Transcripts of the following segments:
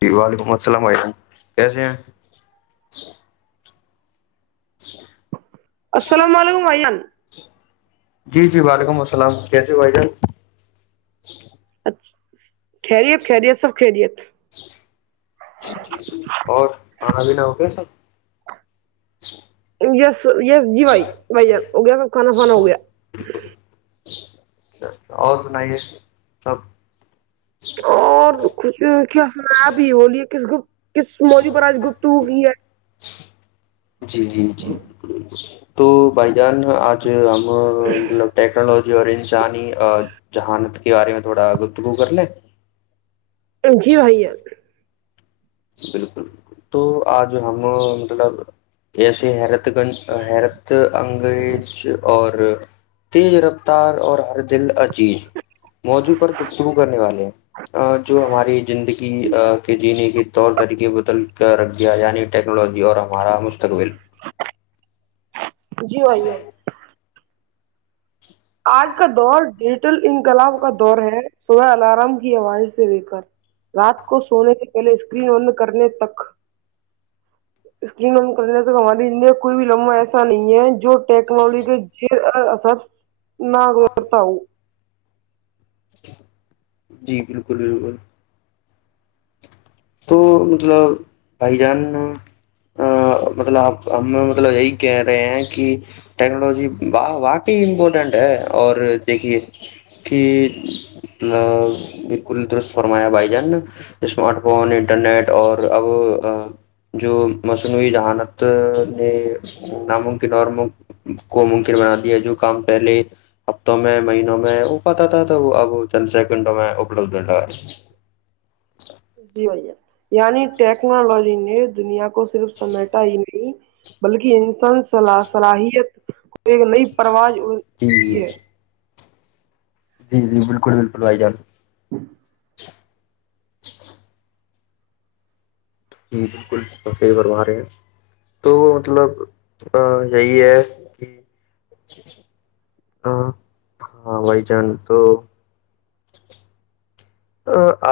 جی وعلیکم السلام عیکم کیسے ہیں اچھا السلام علیکم وان جی جی وعلیکم السلام کیسے بھائی جان خریت خریت سب خریت اور کھانا بینا ہو گ سب جس تو یہ جی بھائی بھائی ہو گیا کھانا پانا ہو گیا اچھا اچا اور بنائیے سب اور کھ کیا سناپ بھی بلیے کس کو کس موضوع پر آج گپت ہوگئی ہے جی جی جی تو بھائی جان آج مب ٹیکنوجی جووری جانی جہانت کے بارے میں تھوڑا گفتگو کر لے جی بھائییا بالکل بک تو آج ہم مطلب ایسے حیرت گنج حیرت انگریز اور تیز رفتار اور ہر دل اجیز موضوع پر گفتگو کرنے والے ہیں جو ہماری زندگی کے جینے کے طور طریقے بدل کر رکھ دیا یعنی ٹیکنالوجی اور ہمارا مستقبل جی بائی ہے آج کا دور ڈیجیٹل انقلاب کا دور ہے سو الارم کی آواز سے لے کر رات کو سونے سے پہلے اسکرین بند کرنے تک اسکرین بند کرنے تک ہماری انڈیا کوئی بھی لمبا ایسا نہیں ہے جو ٹیکنالوجی کے اثر نہاگ درتا ہ جی بالکل بالکل تو مطلب بھائی جان مطلب آ ہم مطلب یہی کہہ رہے ہیں کہ ٹیکنالوجی واقی امپورٹینٹ ہے اور دیکھیے کہب بالکل درست فرمایا بھائی جان اسمارٹ فون انٹرنیٹ اور اب جو مصنوعی ذہانت نے ناممکن اور کو ممکن بنا دیا جو کام پہلے ہفتوں میں مہینوں میں وہ پتہ تھا تو اب چند سیکنڈوں میں اپلبد ہوگا جی یعنی ٹیکنالوجی نے دنیا کو صرف سمے ٹائی نہیں بلکہ انسان سے صلا صلاحیت کو ایک نئی پرواز جی اڑھی ہے جی جی جی بالکل بالکل آائی جان جی بالکل صف بروا رہے ہیں تو مطلب یہی ہے کہ ہاں بھائی جان تو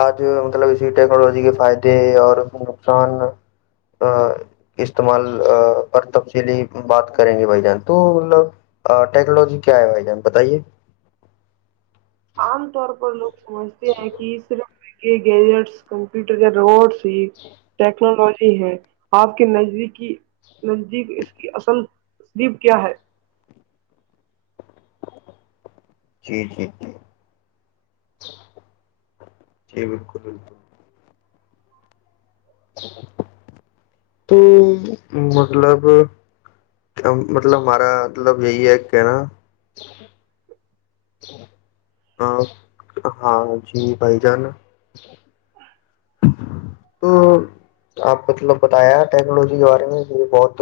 آج مطلب اسی ٹیکنالوجی کے فائدے اور نقصان استعمال پر تفصیلی بات کریں گے بھائی جان تو مطلب ٹیکنالوجی کیا ہے بھائی جان بتائیے آام توور بو سمجتے ہیں کہ صرف گیجٹس کمپیوٹر روڈس ج ٹیکنالوجی ہیں آپ کے نزد نزدیک اس کی اصل تصلیب کیا ہے جی جی جی جی بالکل بالکل تو مطلب مطلب ہمارا مطلب یہی ہے کہنا ا ہاں جی بھائی جان تو آپ کوطلب بتایا ٹیکنالوجی کے بارے میں یہ بہت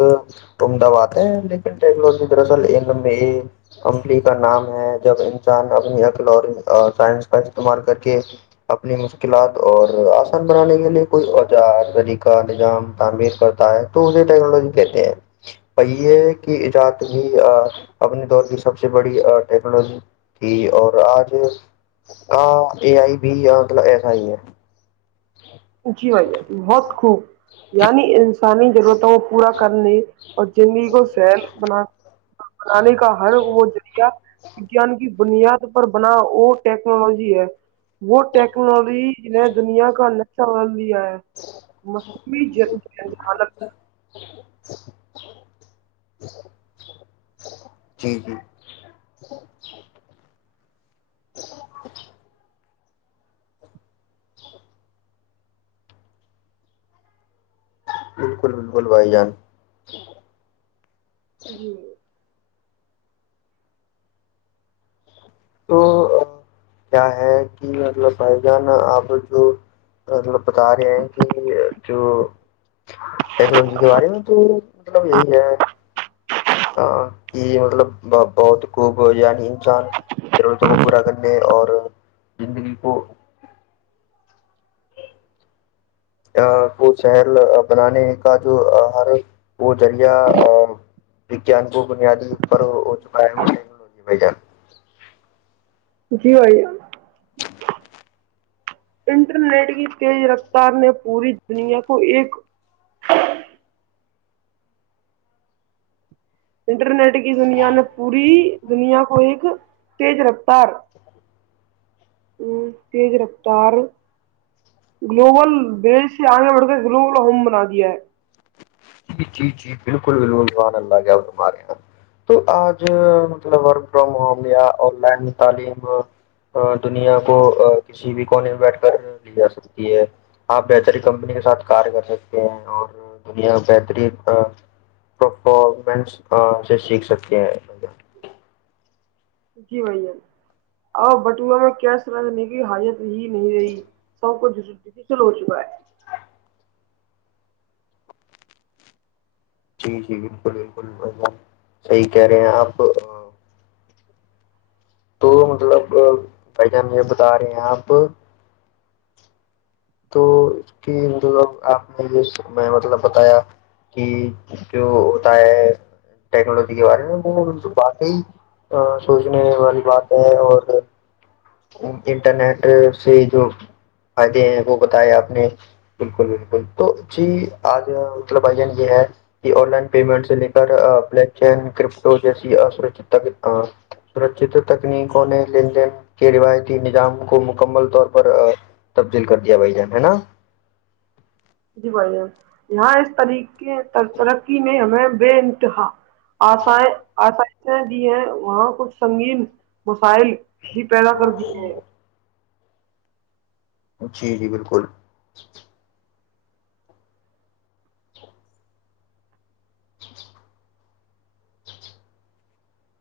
عمدہ بات ہے لیکن ٹیکنالوجی درصل ام اے عملی کا نام ہے جب انسان اپنی عقل اور سائنس کا استعمال کر کے اپنی مشکلات اور بنانے کے لیے کوئی اوجار طریقہ نظام تعمیر کرتا ہے تو اسے ٹیکنالوجی کہتے ہیں پیے کہ ایجاد اپنے دور کی سب سے بڑی ٹیکنالوجی تھی اور آج کا اے آئی بھی مطلب ایسا ہی ہے جی بائی جائے بہت خوب یعنی آسانی ضرورتوں کو پورا کرنے اور زندگی کو سیل بنا بنانے کا ہر وہ ذریعہ وگان کی بنیاد پر بنا وہ ٹیکنالوجی ہے وہ ٹیکنالوجی دنیا کا سو بھی ہے مسی حالت جی جی بالکل بالکل بھائی جان جی تو کیا ہے کہ مطلب بھائی جان آپ جو مطلب بتا رہے ہیں کہ جو ٹیکنالوجی کے بارے میں تو مطلب یہی ہے ہاں کہ مطلب ب بہت خوب ہو جاانی انسان ضرورتوں کو پورا کرنے اور زندگی کو ا کو شہر بنانے کا جو ہر وہ ذریعہ وجان کو بنیادیپ ج ب ج جی بھیا انٹرنیٹ کی تیز رفتار نے پوری دنیا کو ایک انٹرنیٹ کی دنیا نے پوری دنیا کو ایک تیز رفتار ا تیز رفتار گلوبل ولیج سے آگے بڑھ کر گلوبل ہوم بنا دیا ہے جی جی بالکل بالکل ران اللہ گ ہمارے یہاں تو آج مطلب ورک فرام ہوم یا آن لائن تعلیم دنیا کو کسی بھی کونے میں بیٹھ کر لی جا سکتی ہے آپ بہتری کمپنی کے ساتھ کار کر سکتے ہیں اور دنیا بتر پرفمنس سے سیکھ سکتے ہیں جی بھ اور بٹوا میں کیا سرنے کی حالیت ہی نہیں رہی سب کول ہو چکا ہے جی جی بالکل بالکل صحیح کہہ رہے ہیں آپ تو مطلب بھ جان یہ بتا رہے ہیں آپ تو اس کیلب آپ نے جو میں مطلب بتایا کہ جو ہوتا ہے ٹیکنالوجی کے بارے میں وہ بات ہی سوچنے والی بات ہے اور انٹرنیٹ سے جو فائدے ہیں وہ بتایا آپ نے بالکل بالکل تو جی آج ملب بین یہ ہے کہ آن لائن پیمنٹ سے لے کرلیک چین کرپٹو جیسیک سرکچ تکنیکوں نے لین دین کے روایتی نظام کو مکمل طور پر تبدیل کر د بائی جان ہے نا جی بھائی یہاں اس طاریخ ترقی نے ہمیں وٹ ہے آسائیں آسانی بھی ہیں وہاں کچھ سنگین م فائل بھی پیدا کر دی ہے جی جی بالکل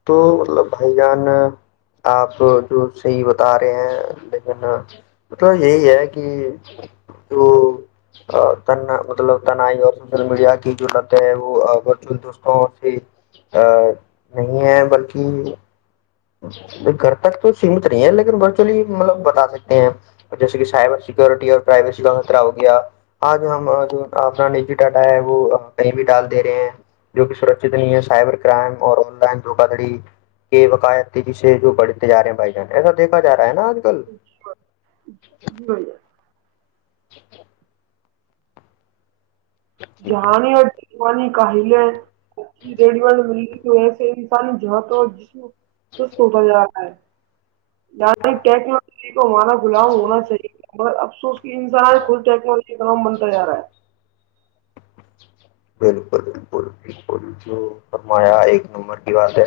تو مطلب بھائی جان آپ جو صحیح بتا رہے ہیں لیکن مطلب یہی ہے کہ جو مطلب تنائی اور سوشل میڈیا کی جوورت ہے وہ ورچل دوستوں سے نہیں ہے بلکہ گھر تک تو سیمت نہیں ہے لیکن ورچولی مطلب بتا سکتے ہیں جیسے کہ سائبر سیکورٹی اور پرائیویسی کا خطرہ ہو گیا آج ہم جو اپنا نجی ڈاٹا ہے وہ نہیںیں بھی ڈال دے رہے ہیں جو کہ سرکچت نہیں ہے سائبر کرائم اور آن لائن دھوکا دھڑی کے بقاعد تیزی سے جو بڑھتے جا رہے بھائی جان ایسایکھا ہے نا آ جی ج ٹھ جی جانی اوروانی کہل ریڈیو نے م تو ایسے انسان جاں تو جسم سست ہوتا جا رہا ہے ی ٹیکنوجی کو ہمارا ام ہونا چاہیے اب او کی انسان کل ٹیکنالوجی کا نام بنتا جا رہا ہے بالکل بالکل بالکل جو فرمایا ایک نمبر کی بات ہے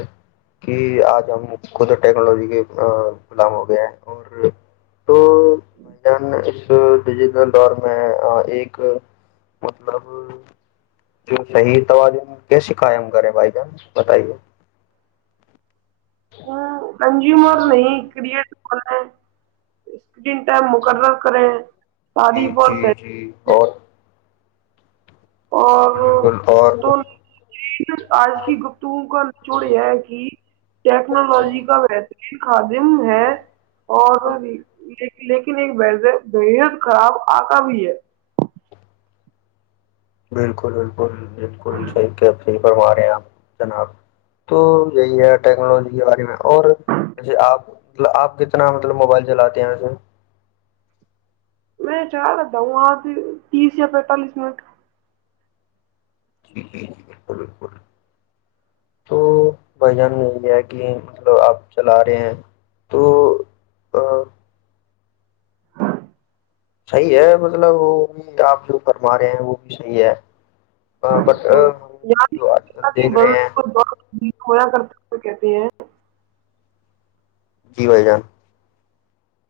کہ آج ہم خود ٹیکنالوجی کے غلام ہو گیا ہے اور تو ب جان اس ڈیجیٹل دور میں ایک مطلب جو صحیح توازن کیسے قائم کریں بھائی جان بتائیے ہ کنزومر نہیں کرٹ م اسکرین ٹائم مقرر کریں ساریی جی ب تح جی جی اور اور بالکل بالکل اور تو کچھ آج کی گپتؤں کا لچوڑ یہ کہ ٹیکنالوجی کا بہترین خادم ہے اور لیکن ایک ب بےحد خراب آتا بھی ہے بالکل بالکل بالکل صحیح صحیح فرما رہے ہیں آپ جناب تو یہی ہے ٹیکنالوجی کے بارے میں اور جیسے آپ آپ کتنا مطلب موبائل چلاتے ہیںے میں چاہ کرتا ہوں آج تیس یا پینتالیس منٹ جی جی جی بالکل بالکل تو بھائی جان میں یہ ہے کہ مطلب آپ چلا رہے ہیں تو صحیح ہے مطلب وہ بھی آپ جو فرما رہے ہیں وہ بھی صحیح ہے بٹ ہم جو آج کل یا کہ دیکھ بل رہے ہیں ب ہویا کرتے ہوئے کہتے ہیں جی بائی جان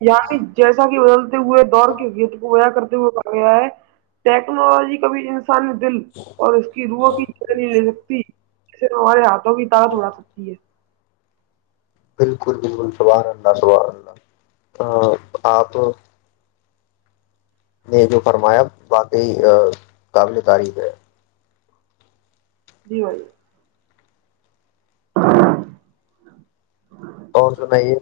یعنی جیسا کہ بدل ہوئے دور کے گیت کو ہویا کرتے وہ کر گیا ہے ٹیکنالوجی کا بھی ج دل اور اس کی روح کی چہری لے سکتی صرف ہمارے ہاتھوں کی طاقت بڑھا سکتی ہے بالکل بالکل سوارلہ سوارلہ ہ آپ ہاں نے جو فرمایا واقعی قابل تریف ہے دیوال اور سنائیے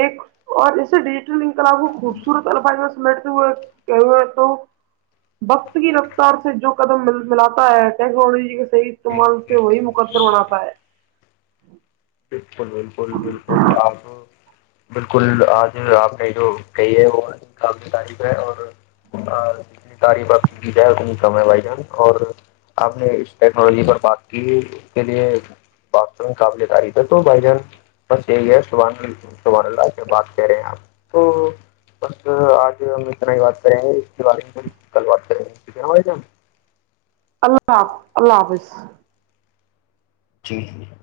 ایک اور اسسے ڈیجیٹل ان کو خوبصور الفائی بیٹھتے ہوئے کہ ہوئے تو وقت کی رفتار سے جو قدم ملاتا ہے ٹیکنالوجی کے استعمال سے وہی مقدر ہوناتا ہے پ کو بالکل بالک آگ بالکل آج آپ نے جو کہی ہے وہ قابل تعریف ہے اور جتنی تعریف اپ کی کی جائے اتنی کم ہے بھائی جان اور آپ نے اس ٹیکنالوجی پر بات کی اس کے لیے بات کروں قابل تعریف تو بھائی جان بس یہی ہےبح سبحان اللہ سے بات کہ رہے ہیں آپ تو بس آج ہم اتنا ہی بات کریں گے اس کے بارے میں کل بات کریں گے ٹھیک ہے نا بھائی جان اللہ حا اللہ حافظ ٹھیک ٹ